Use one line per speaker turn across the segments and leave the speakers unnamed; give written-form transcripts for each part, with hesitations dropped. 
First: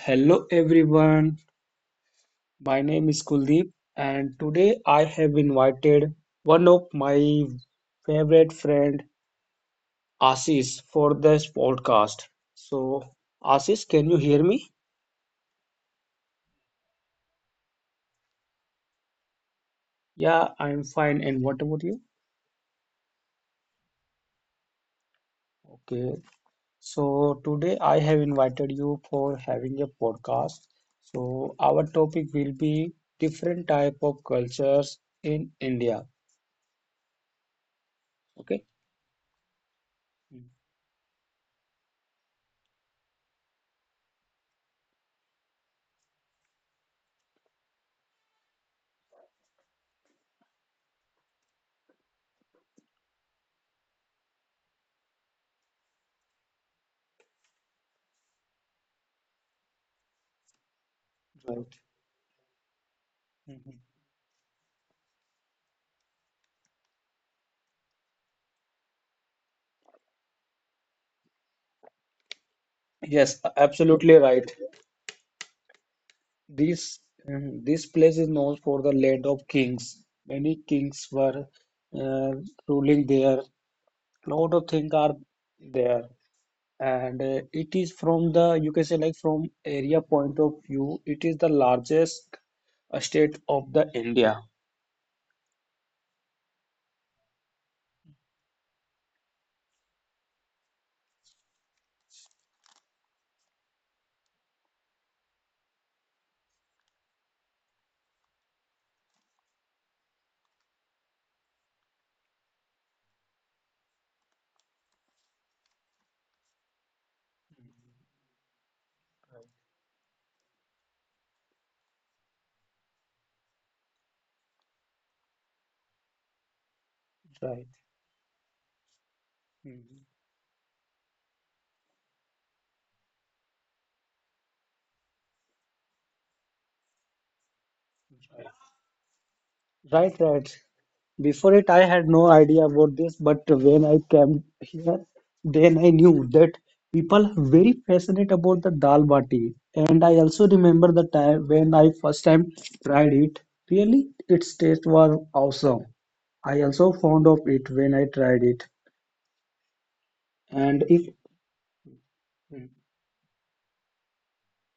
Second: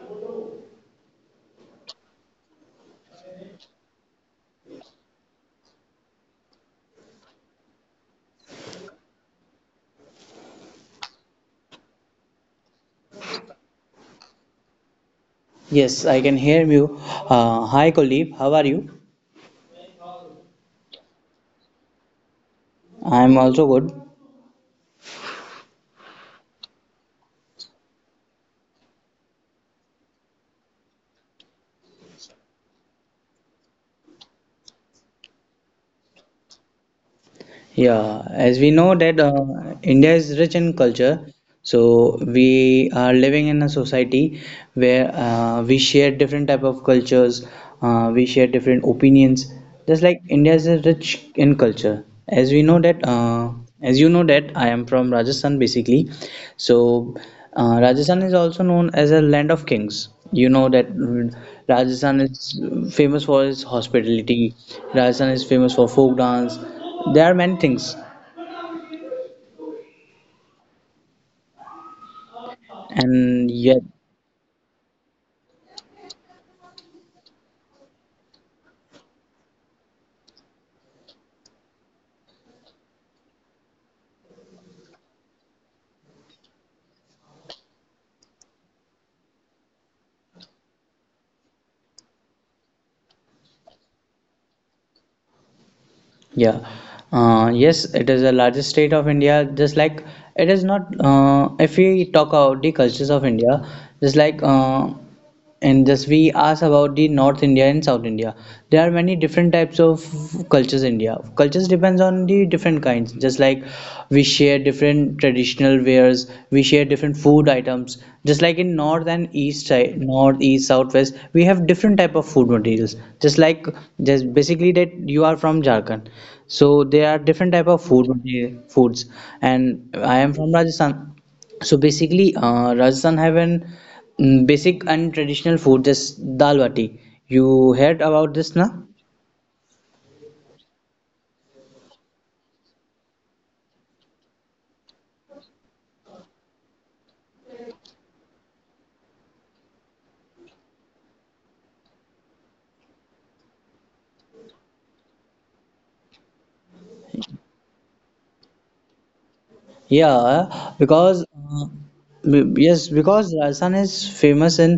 hello everyone. My name is Kuldeep, and today I have invited one of my favorite friend, Ashish, for this podcast. So, Ashish, can you hear me?
Yes, I can hear you. Hi, Kuldeep. How are you?
Yeah, I'm fine. And what about you?
I'm also good.
Okay. So, today I have invited you for having a podcast. So, our topic will be different type of cultures in India.
Yeah, as
Okay.
we know that India is rich in culture, so we are living in a society where we share different type of cultures, we share different opinions. Just like India is rich in culture. As we know that, as you know that, I am from Rajasthan basically. So, Rajasthan is also known as a land of kings. You know that
Right.
Rajasthan is famous for its
Mhm.
hospitality. Rajasthan is famous for folk dance. There are many things,
Yes,
and yet.
absolutely right. This this place is known for the land of kings. Many kings were uh, ruling there. Lot of things are there, and it is from the you can say like from area point of view, it is the largest state of the India.
Yeah. Yes, it is the largest state of India. Just like it is not, if we talk about the cultures of India, just like and just we ask about the North India and South India, there are many different types of cultures. In India, cultures depends on the different kinds. Just like we share different traditional wares, we share different food items. Just like in North and East side, North, East, South, West, we have different type of food materials. Just like just basically that you are from Jharkhand, so there are different
Right.
type of foods, and
Mhm.
I am from Rajasthan. So basically, Rajasthan have an basic and traditional food, this dal bati. You heard about this, na?
Right, right. Before it, I had no idea about this, but when I came here, then I knew that people are very passionate about the dal bati. And I also remember the time when I first time tried it. Really, its taste was awesome. I also found of it when I tried it.
Yeah,
And if
because yes, because Rajasthan is famous in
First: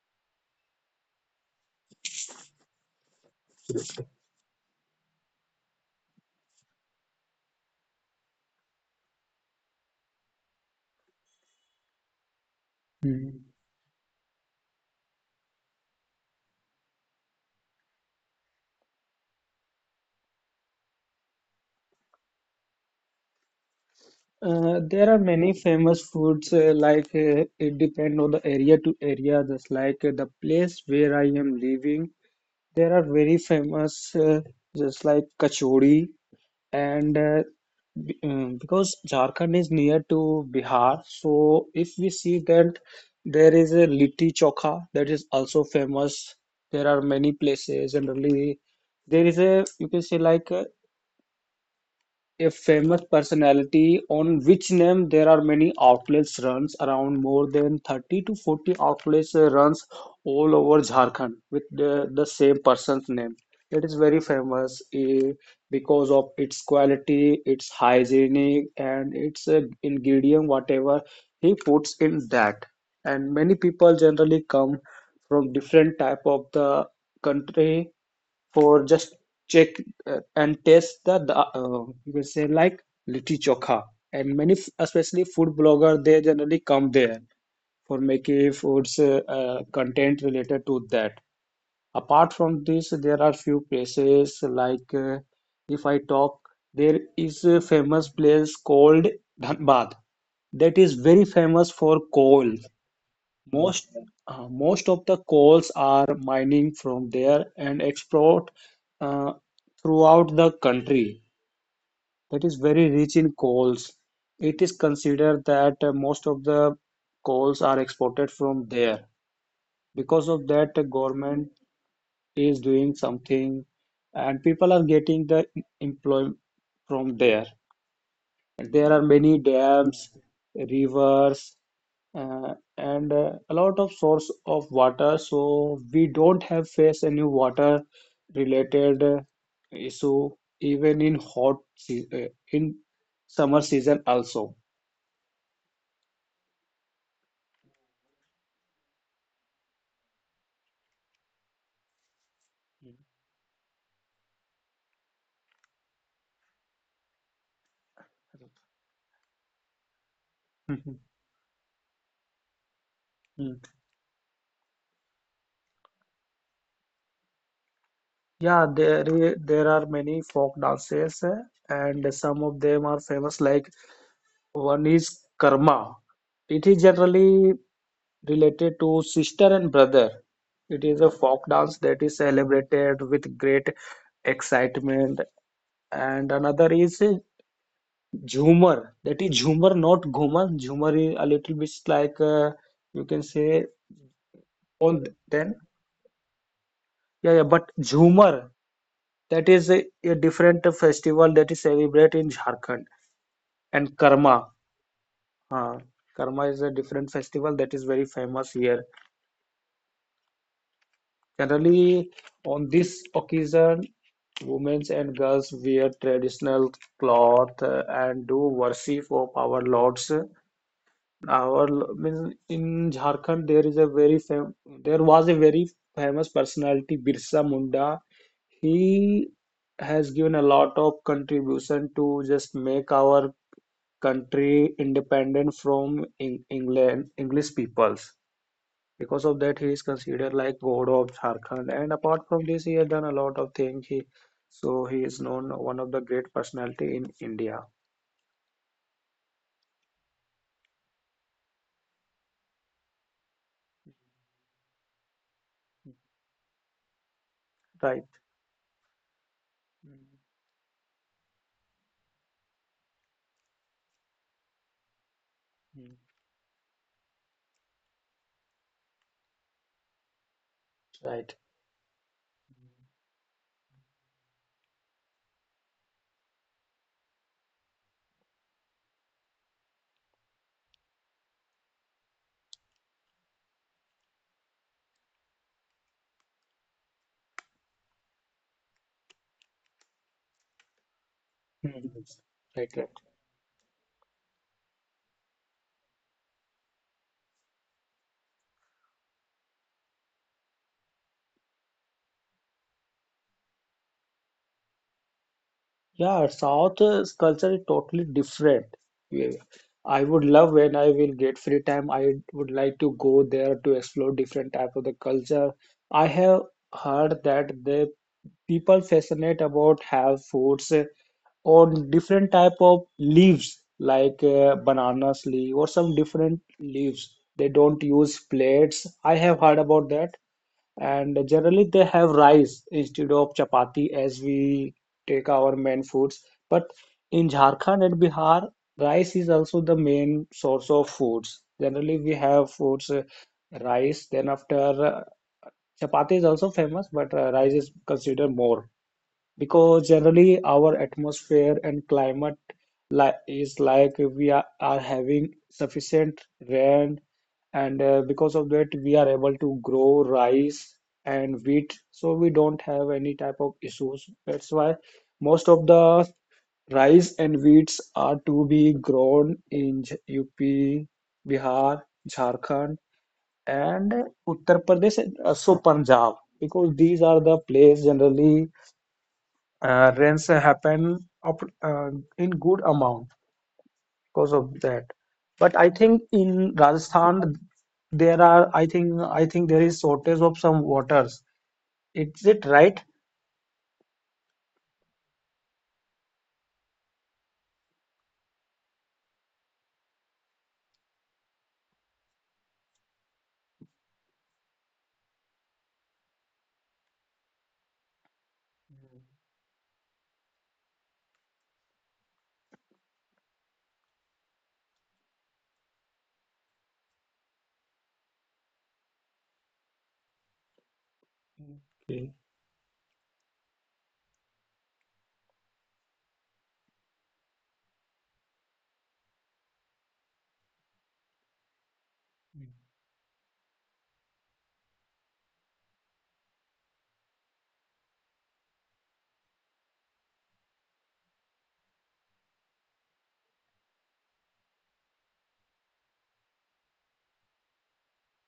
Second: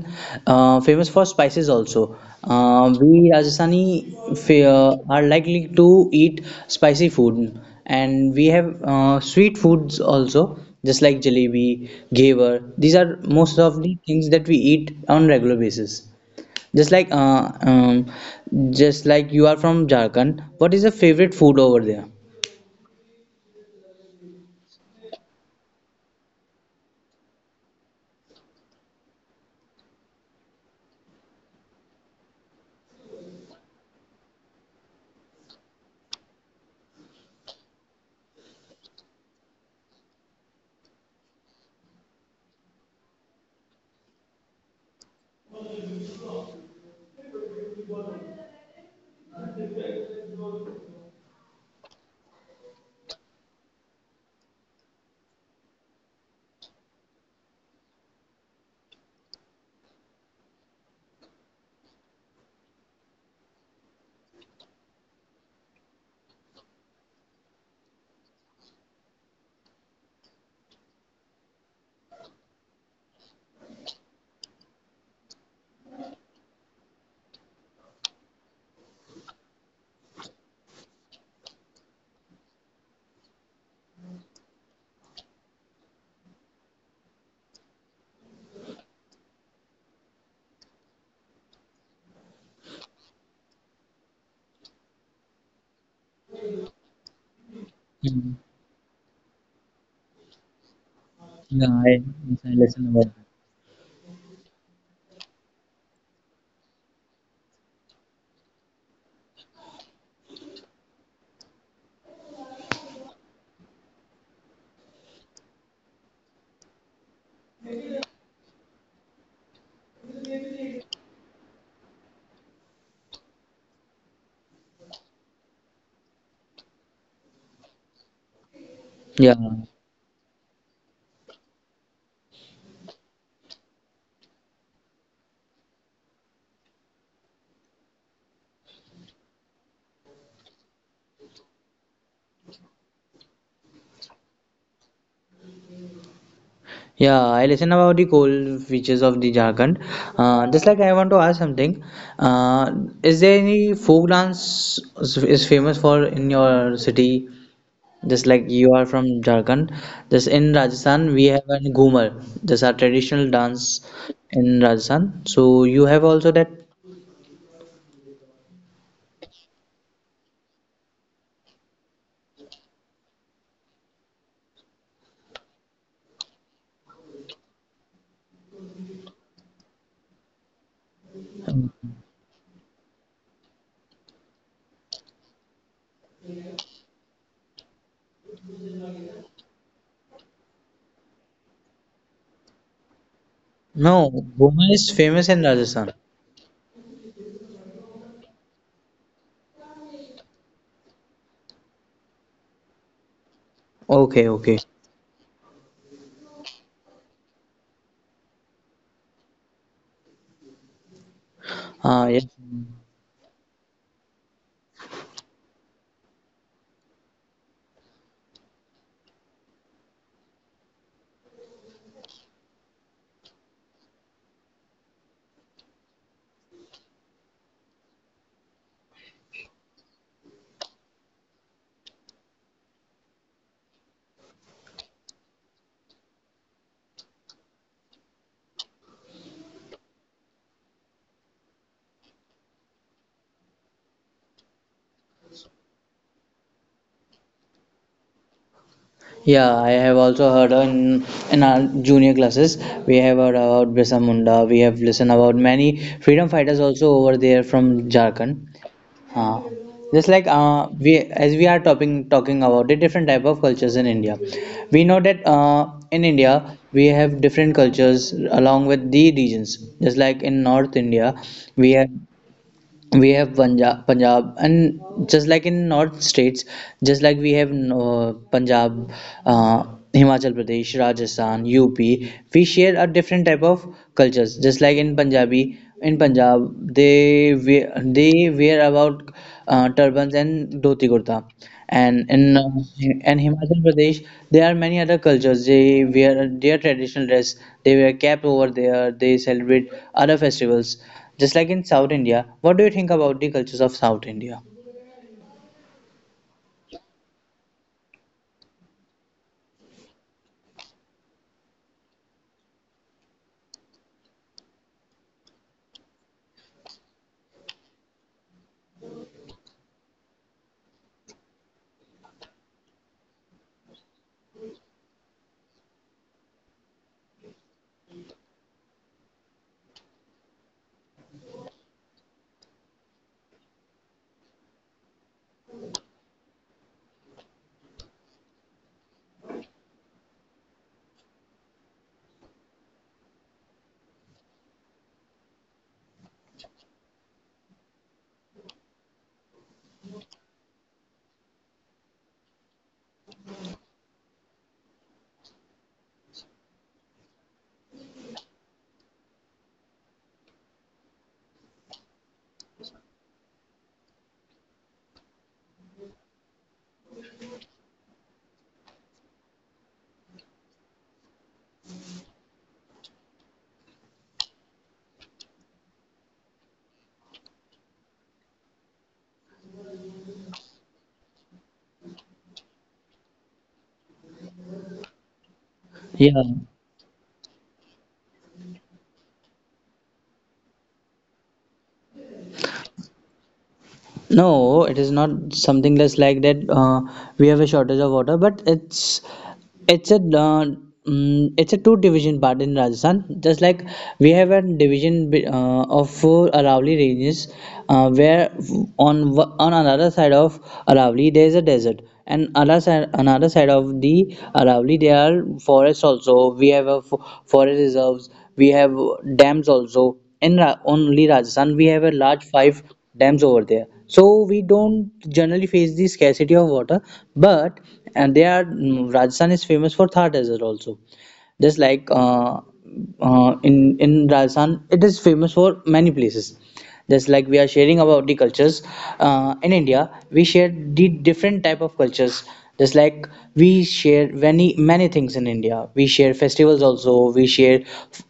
famous for spices also. We Rajasthani are likely to eat spicy food, and we have sweet foods also, just like jalebi, gaver. These are
Hmm.
most of the things that we eat on regular basis. Just like uh, um, just like you are from Jharkhand, what is your favorite food over there?
There are many famous foods like it depend on the area to area just like the place where I am living. There are very famous, just like kachori, and because Jharkhand is near to Bihar, so if we see that there is a litti chokha that is also famous. There are many places, generally there is a you can say like a famous personality on which name there are many outlets runs around more than 30 to 40 outlets runs all over Jharkhand with the same person's name. It is very famous because of its quality, its hygienic, and its ingredient, whatever he puts in that. And many people generally come from different type of the country for just check and taste the you can say like litti chokha, and many especially food blogger they generally come there for making foods content related to that. Apart from this, there are few places like if I talk, there is a famous
Mhm.
place called Dhanbad that is very famous
Yeah,
for
I, yes,
coal.
I listen about.
Most uh, most of the coals are mining from there and export uh, throughout the country. That is very rich in coals. It is considered that most of the coals are exported from there. Because of that, the government is doing something, and people are getting the employment from there. There are many
Yeah,
dams, rivers, and a lot of source of water, so we don't have face any water related issue even in hot se in summer season also.
yeah, I listen about the coal features of the Jharkhand. Just like I want to ask something, uh, is there any is famous for in your city? Just like you are from Jharkhand, just in
Mhm.
Rajasthan we have a Ghumar. This our traditional
Mm.
dance in Rajasthan. So you have also that?
Yeah, there there are many folk dances and some of them are famous like one is karma. It is generally related to sister and brother. It is a folk dance that is celebrated with great excitement. And another is Jhumar. That is Jhumar, not Ghumar. Jhumar is a little bit like you can say
No, Ghumar
on
is famous
then.
in Rajasthan.
Yeah, yeah. But Jhumar, that is a different festival that is celebrated in Jharkhand. And
Okay,
Karma,
okay.
uh, Karma is a different festival that is very famous here. Generally,
Yeah.
on this occasion, women and girls wear traditional cloth and do worship of our lords. Our means in Jharkhand there is a very fam there was a very famous personality Birsa Munda. He has given a lot of contribution to just make our country independent from England English peoples. Because of that, he is considered like God of Jharkhand. And apart from this, he has done a lot of things. He so he is known one of the great personality in India.
Yeah, I have also heard in our junior classes, we have heard about Birsa Munda, we have listened about many freedom fighters also over there from
Right.
Jharkhand. Uh,
Mm,
just like we, as we are talking about the different type of cultures in India, we know that
mm,
in India we have different cultures along with the regions. Just like in North India,
right.
we have we have Punjab, and just like in North states, just like we have Punjab, uh, Himachal Pradesh, Rajasthan, UP, we share a different type of cultures. Just like in Punjabi, in Punjab, they wear about turbans and dhoti kurta.
Mm,
And in uh,
right. Yeah.
and Himachal Pradesh, there are many other cultures. They wear their traditional dress. They wear cap over there. They celebrate other festivals, just like in South India. What do you think about the cultures of South India?
Yeah, South culture is totally different. Yeah. I would love when I will get free time. I would like to go there to explore different type of the culture. I have heard that the people fascinate about have foods on different type of leaves like bananas leaf or some different leaves. They don't use plates. I have heard about that. And generally, they have rice instead of chapati as we take our main foods. But in Jharkhand and Bihar, rice is also the main source of foods. Generally, we have foods rice, then after uh, chapati is also famous, but rice is considered more because generally our atmosphere and climate li is like we are having sufficient rain, and because of that we are able to grow rice and wheat, so we don't have any type of issues. That's why most of the rice and wheats are to be grown in UP, Bihar, Jharkhand, and Uttar Pradesh and also Punjab, because these are the place generally rains happen up, in good amount because of that. But I think in
Yeah.
rajasthan there are I think there is shortage of some waters. Is it right?
No, it is not something that's like that. We have a shortage of water, but it's a it's a two division part in Rajasthan. Just like we have a division of four Aravalli ranges, where on another side of Aravalli there is a desert, and another side of the Aravalli there are forests also. We have a forest reserves. We have dams also. In only Rajasthan, we have a
Okay.
large five dams over there, so we don't generally face the scarcity of water, but and they are Rajasthan is famous for Thar desert also, just like in Rajasthan it is famous for many places. Just like we are sharing about the cultures in India, we share the different type of cultures. Just like we share many things in India. We share festivals also, we share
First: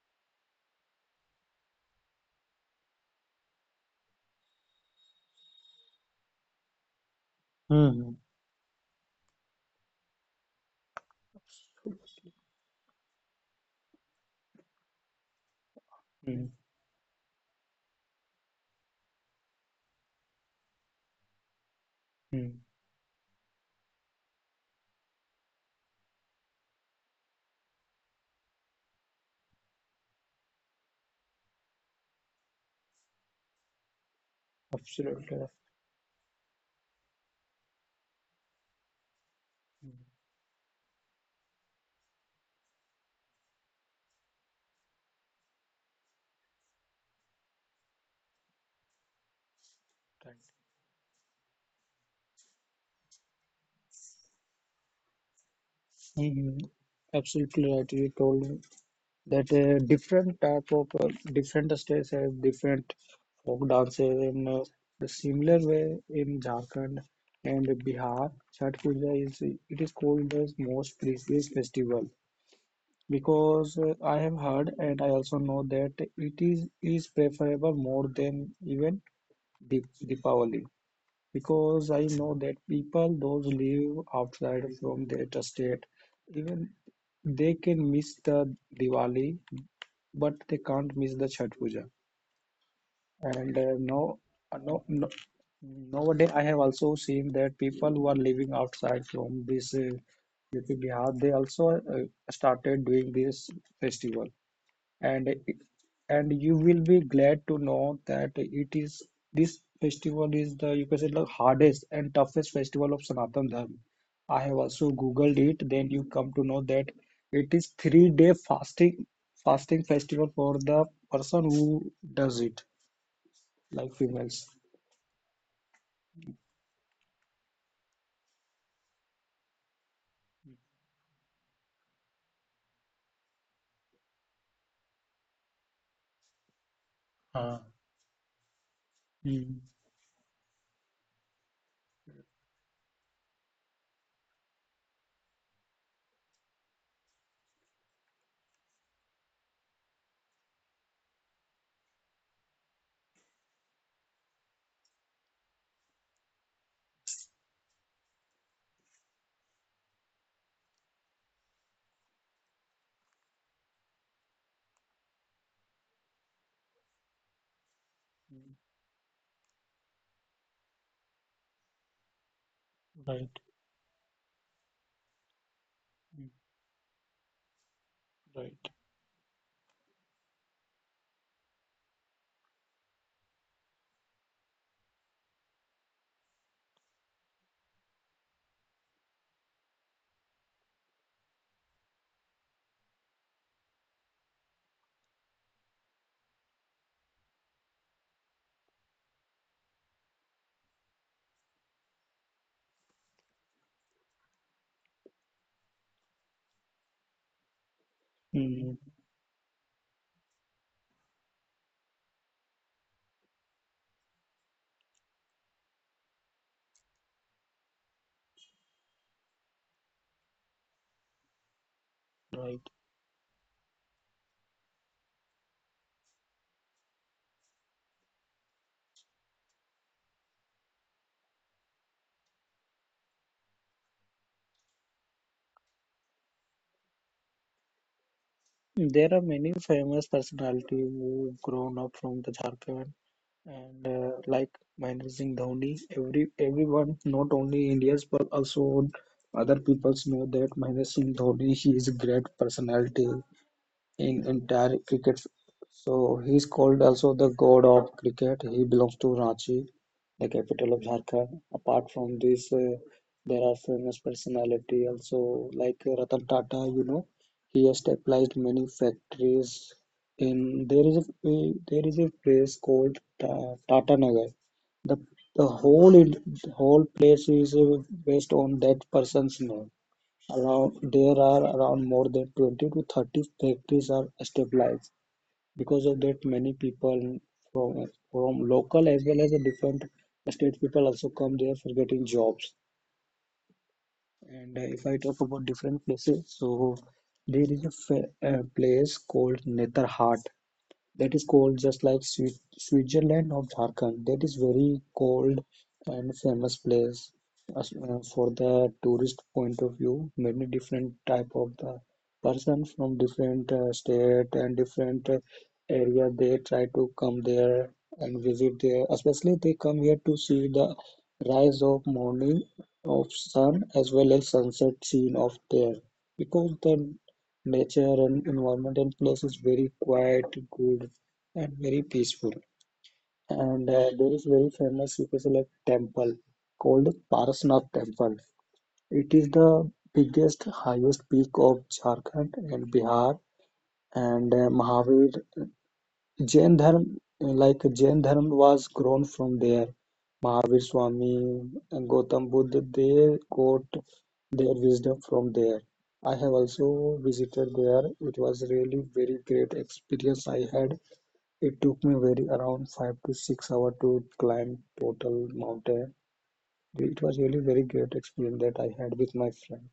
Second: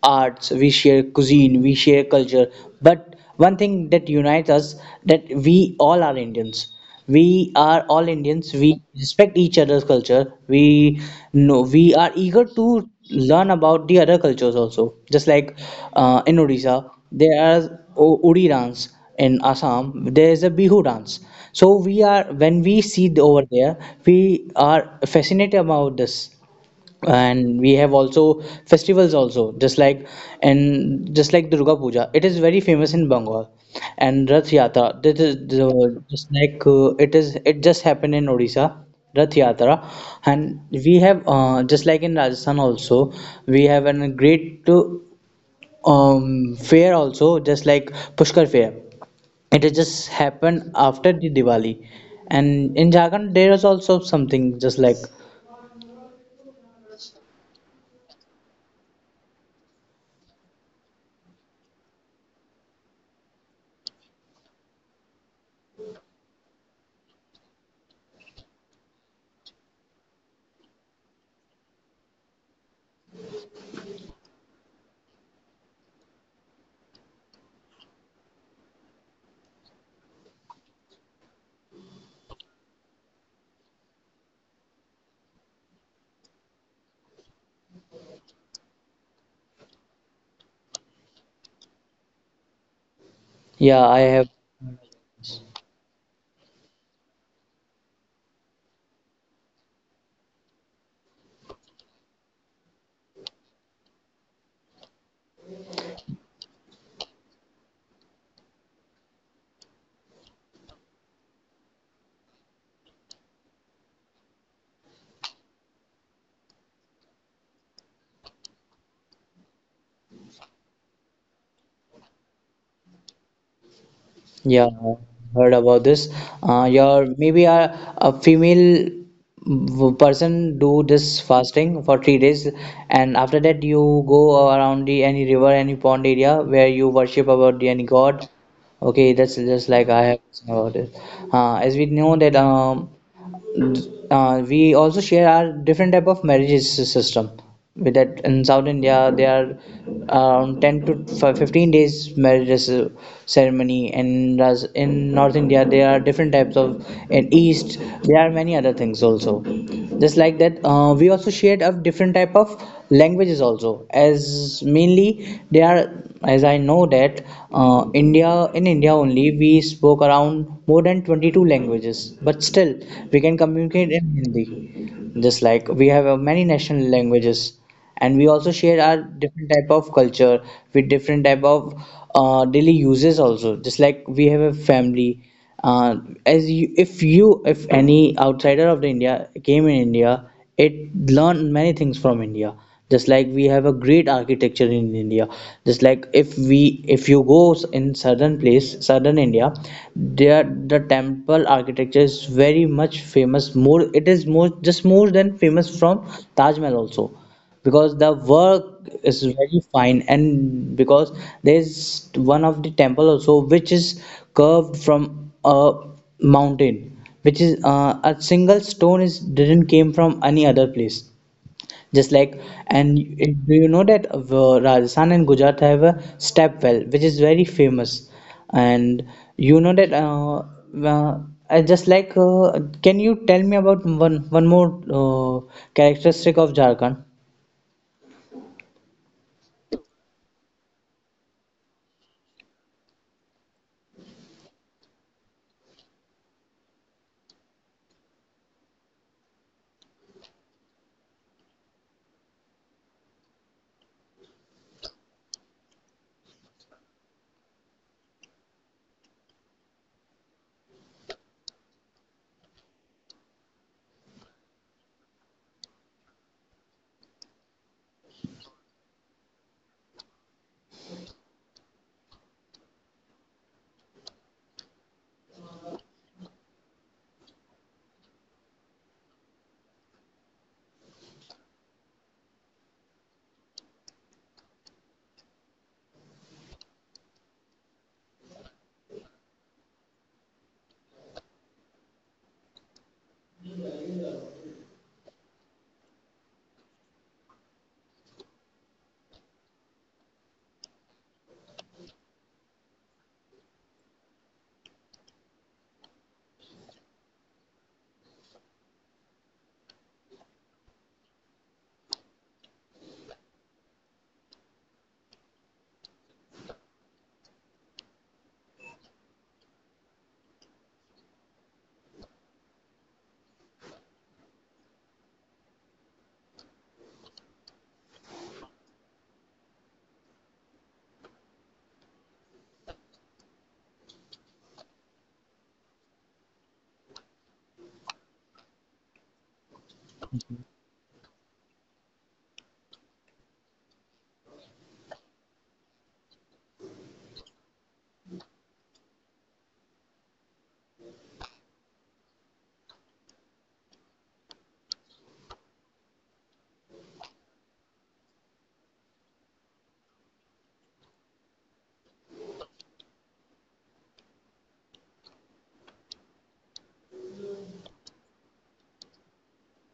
arts, we share cuisine, we share culture, but one thing that unites us, that we all are Indians. We are all
Hmm.
Indians. We respect each other's culture. We know we are eager to learn about the other cultures also. Just like in
Mm,
Odisha, there are Odi dance. In Assam, there is a Bihu dance. So we are
mm,
when we see the, over there, we are fascinated about this, and we have also festivals also, just like and just like Durga Puja, it is very famous in Bengal, and Rath Yatra, this is
absolutely.
the, just like it is it just happened in Odisha, Rath Yatra. And we have just like in Rajasthan also, we have a great fair also, just like Pushkar fair, it is just
Right.
happened after the Diwali. And in Jharkhand there is also something just like.
Mm, absolutely right. You told that different type of different states have different folk dances in the similar way. In Jharkhand and Bihar, Chhath Puja is, it is called the most precious festival, because I have heard and I also know that it is preferable more than even Deepavali, because I know that people those live outside from their state, even they can miss the Diwali, but they can't miss the Chhath Puja. And
yeah I
no,
have
no, no, nowadays I have also seen that people who are living outside from this UP Bihar, they also started doing this festival. And and you will be glad to know that it is, this festival is the you can say the hardest and toughest festival of Sanatan Dharma. I have also googled it. Then you come to know that it is three day fasting festival for the person who does it, like females.
Yeah, I heard about this. Your maybe a female person do this fasting for 3 days, and after that you go around the any river, any pond area where you worship about the
Ah.
any god. Okay, that's just
Mm.
like I have seen about it. As we know that we also share our different type of marriages system. With that, in South India there are around 10 to 15 days marriages ceremony, and as in North India there are different types of. In East there are many other things also, just like that we also shared of different type of languages also. As mainly they are, as I know that, india in india only we spoke around more than 22 languages, but still we can
Right,
communicate in Hindi. Just like we have many national languages, and we also share
right.
our different type of culture with different type of daily uses also. Just like we have a family, uh, as you, if you, if any outsider of the India came in India, it learned many things from India. Just like we have a great architecture in India. Just like if we, if you go in southern place, southern India, there the temple architecture is very much famous. More, it is more just more than famous from Taj Mahal also, because the work
Mm.
is very fine, and because there's one of the temple also which is curved from a mountain, which is a single stone, is didn't came from any other place, just like.
Right.
And do you know that Rajasthan and Gujarat have a step well which is very famous? And you know that uh, I just like can you tell me about one more characteristic of Jharkhand?
There are many famous personalities who grown up from the Jharkhand, and like Mahendra Singh Dhoni. Everyone not only Indians but also other peoples know that Mahendra Singh Dhoni, he is a great personality in entire cricket. So he's called also the god of cricket. He belongs to Ranchi, the capital of Jharkhand. Apart from this, there are famous personality also like Ratan Tata. You know, he has established many factories. In there is a place called Ta Tata Nagar. The the whole in, whole place is based on that person's name. Around there are around more than 20 to 30 factories are established. Because of that, many people from local as well as the different state people also come there for getting jobs. And if I talk about different places, so there is a place called Netherhart that is cold just like Switzerland or Jharkhand, that is very cold and famous place. As, for the tourist point of view, many different type of the person from different state and different area, they try to come there and visit there, especially they come here to see the rise of morning of sun as well as sunset scene of there, because the nature and environment and place is very quiet, good, and very peaceful. And there is very famous you can say, like temple called Parasnath Temple. It is the biggest, highest peak of Jharkhand and Bihar, and Mahavir. Jain Dharm, like Jain Dharm was grown from there. Mahavir Swami and Gautam Buddha, they got their wisdom from there. I have also visited there. It was really very great experience I had. It took me very around 5 to 6 hour to climb total mountain. It was really very great experience that I had with my friend.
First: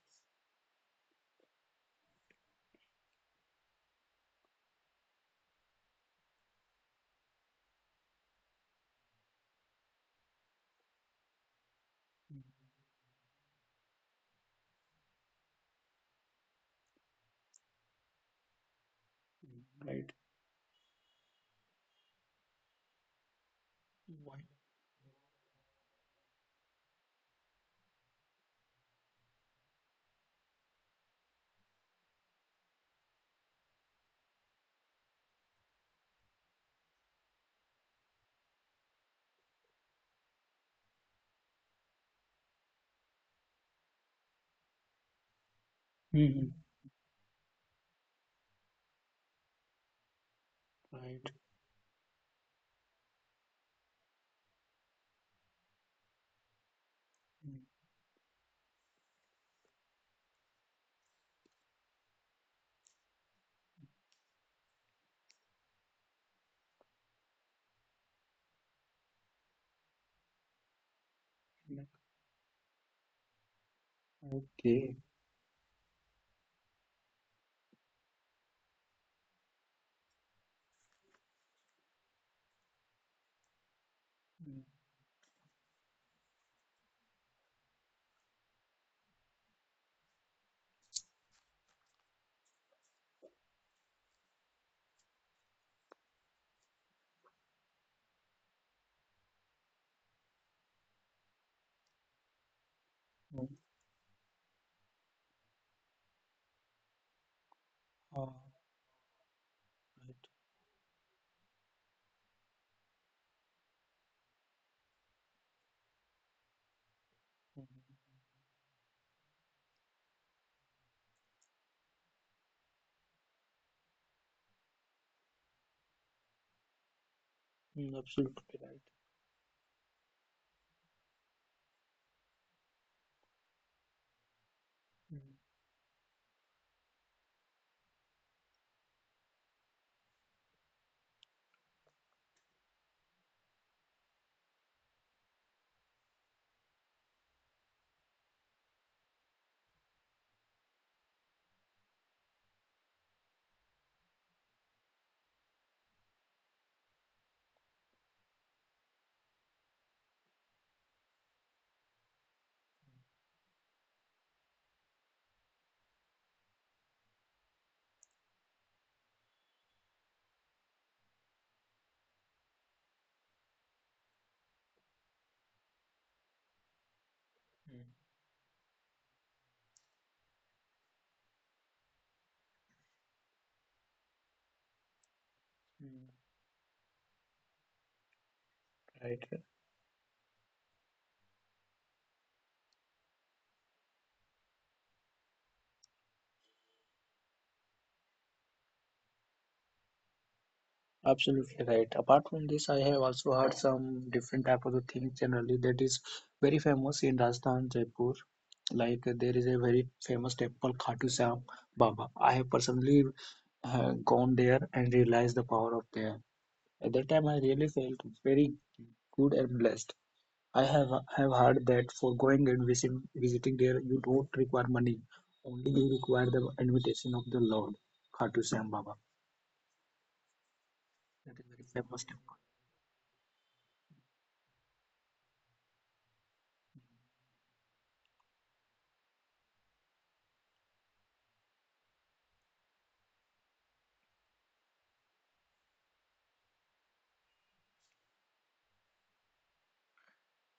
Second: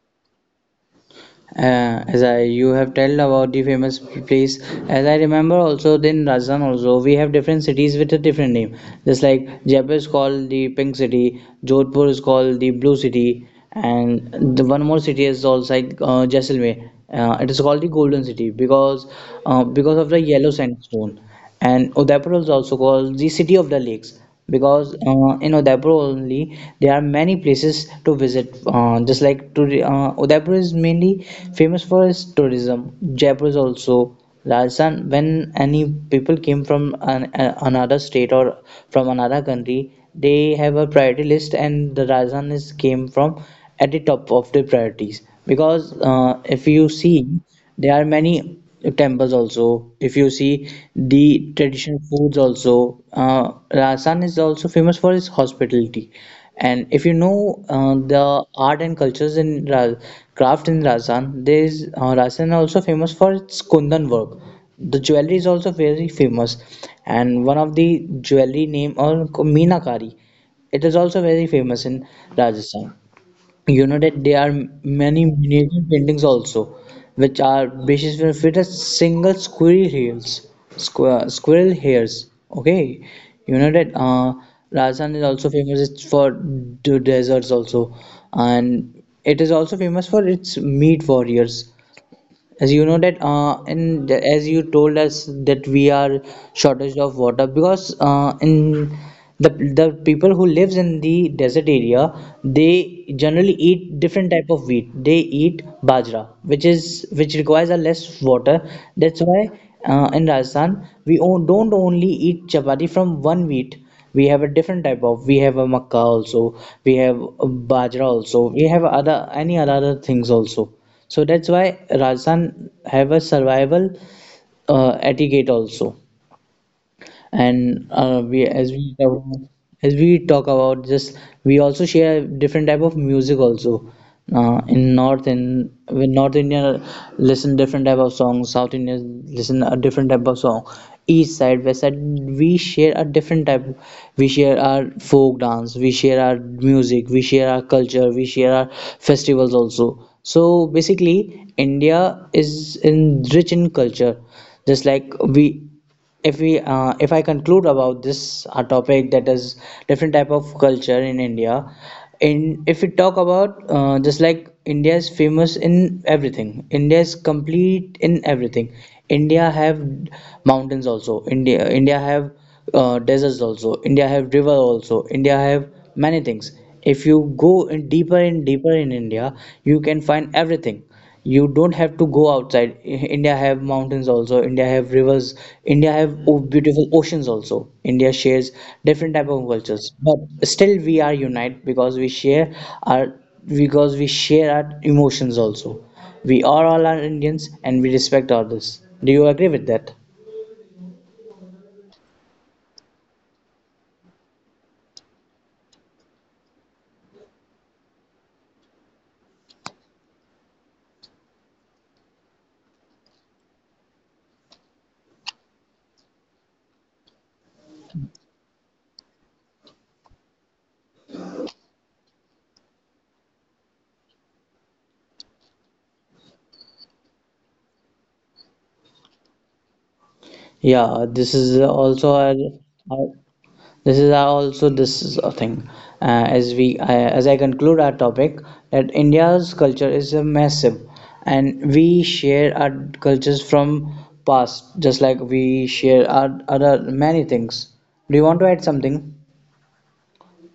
As I you have told about the famous place. As I remember, also then Rajasthan also we have different cities with a different name. Just like Jaipur is called the pink city, Jodhpur is called the blue city, and the one more city is also like Jaisalmer. It is called the golden city because of
Right.
the yellow sandstone. And Udaipur is also called the city of the lakes
Why?
because in Udaipur only there are many places to visit. Just like to, Udaipur is mainly famous for its tourism. Jaipur is also. Rajasthan, when any people came from an, another state or from another country, they have a priority list, and the Rajasthan is came from at the top of the priorities, because
Mhm.
if you see there are many temples also. If you see
Right.
the traditional foods also, Rajasthan is also famous for its hospitality. And if you know the art and cultures in Ra craft in Rajasthan, there is Rajasthan also famous for its kundan work. The jewelry is also very famous, and one of the jewelry name or Meenakari, it is also very
Mhm.
famous in Rajasthan. You know that there are
Okay.
many miniature paintings also, which are basically with a single squirrel hairs, squirrel hairs. Okay, you know that Rajasthan is also famous it's for the deserts also, and it is also famous for its meat warriors. As you know that, and the- as you told us that we are shortage of water, because in the the people who lives in the desert area, they
Mhm.
generally eat different type of wheat. They eat bajra, which is which requires a less
Uh,
water. That's why
right.
in Rajasthan we on, don't only eat chapati from one wheat. We have a different type of. We have a makkah also. We have
Mhm.
bajra also. We have other any other things also. So that's why Rajasthan have a survival etiquette also. And
Mm, absolutely
we as
right.
as we talk about just. We also share different type of music also. uh, in north
Mm,
in when North India listen different type of songs, South India listen a different type of song. East side, west side, we share a different type. We share our folk dance, we share our music, we share our culture, we share our festivals also. So basically India is in rich in culture. Just like we, if we if I conclude about this topic that is different type of culture in India, in if we talk about just like India is famous in everything, India is complete in everything. India have mountains also, India have deserts also. India have river also. India have many things. If you go
mm,
in deeper and deeper in India, you can find everything. You don't have to go outside. India have mountains also, India have rivers, India
mm,
have beautiful oceans also. India shares different type
right.
of cultures, but still we are unite, because we share our, because we share our emotions also. We are all are Indians, and we respect others. Do you agree with that?
Absolutely right. Apart from this, I have also heard some different type of the things generally that is very famous in Rajasthan, Jaipur. Like there is a very famous temple, Khatu Shyam Baba. I have personally gone there and realized the power of there. At that time, I really felt very good and blessed. I have heard that for going and visiting there, you don't require money. Only you require the invitation of the Lord, Khatu Shyam Baba.
Yeah, this
That is
is
very famous
also
temple.
our, this is also, this is a thing. As we as I conclude our topic, that India's culture is a massive, and we share our cultures from past, just like we share our other many things. Do you want to add something?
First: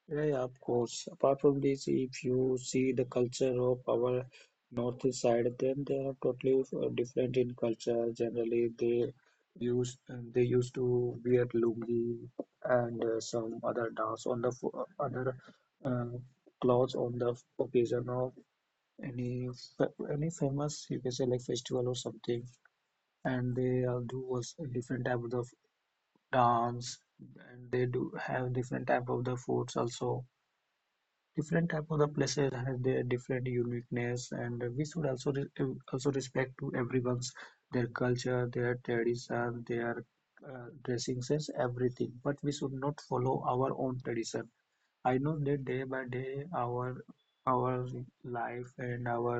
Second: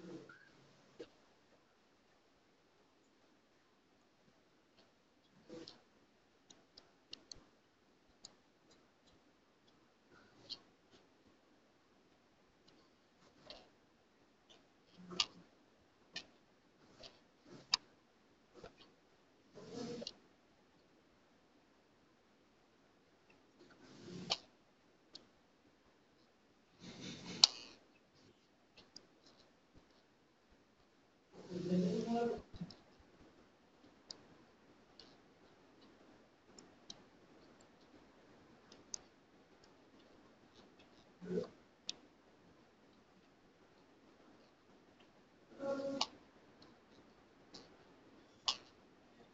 Yeah, yeah, of course. Apart from this, if you see the culture of our north side, then they are totally different in culture. Generally, they use they used to wear lungi and some other dance on the other uh, clothes on the occasion of any any famous you can say like festival or something, and they do also different type of the dance, and they do have different type of the foods also. Different type of the places have their different uniqueness, and we should also re also respect to everyone's, their culture, their tradition, their dressing sense, everything, but we should not follow our own tradition. I know that day by day our life and our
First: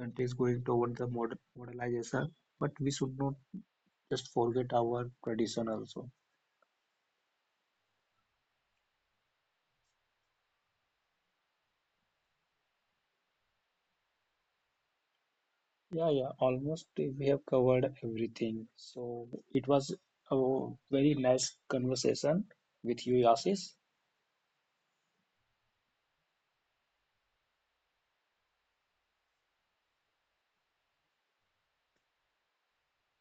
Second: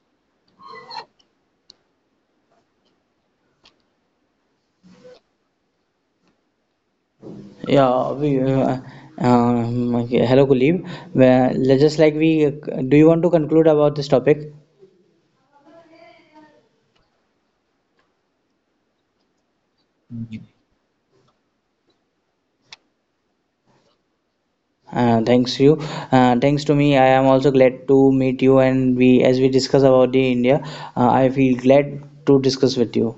countries going toward the modernization, but we should not just forget our tradition also.
Yeah we Okay. Hello Kulib. Well, just like we, do you want to conclude about this topic?
Yeah, yeah, almost we have covered everything. So it was a very nice conversation with you, Ashish.
Thanks you. Thanks to me, I am also glad to meet you. And we, as we discuss about the India, I feel glad to discuss with you.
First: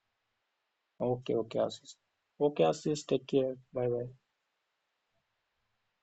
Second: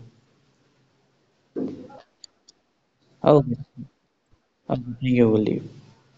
Okay, okay, Ashish. Okay, Ashish, take care.
Okay.
Bye bye.
Okay. Thank you, Kuldeep.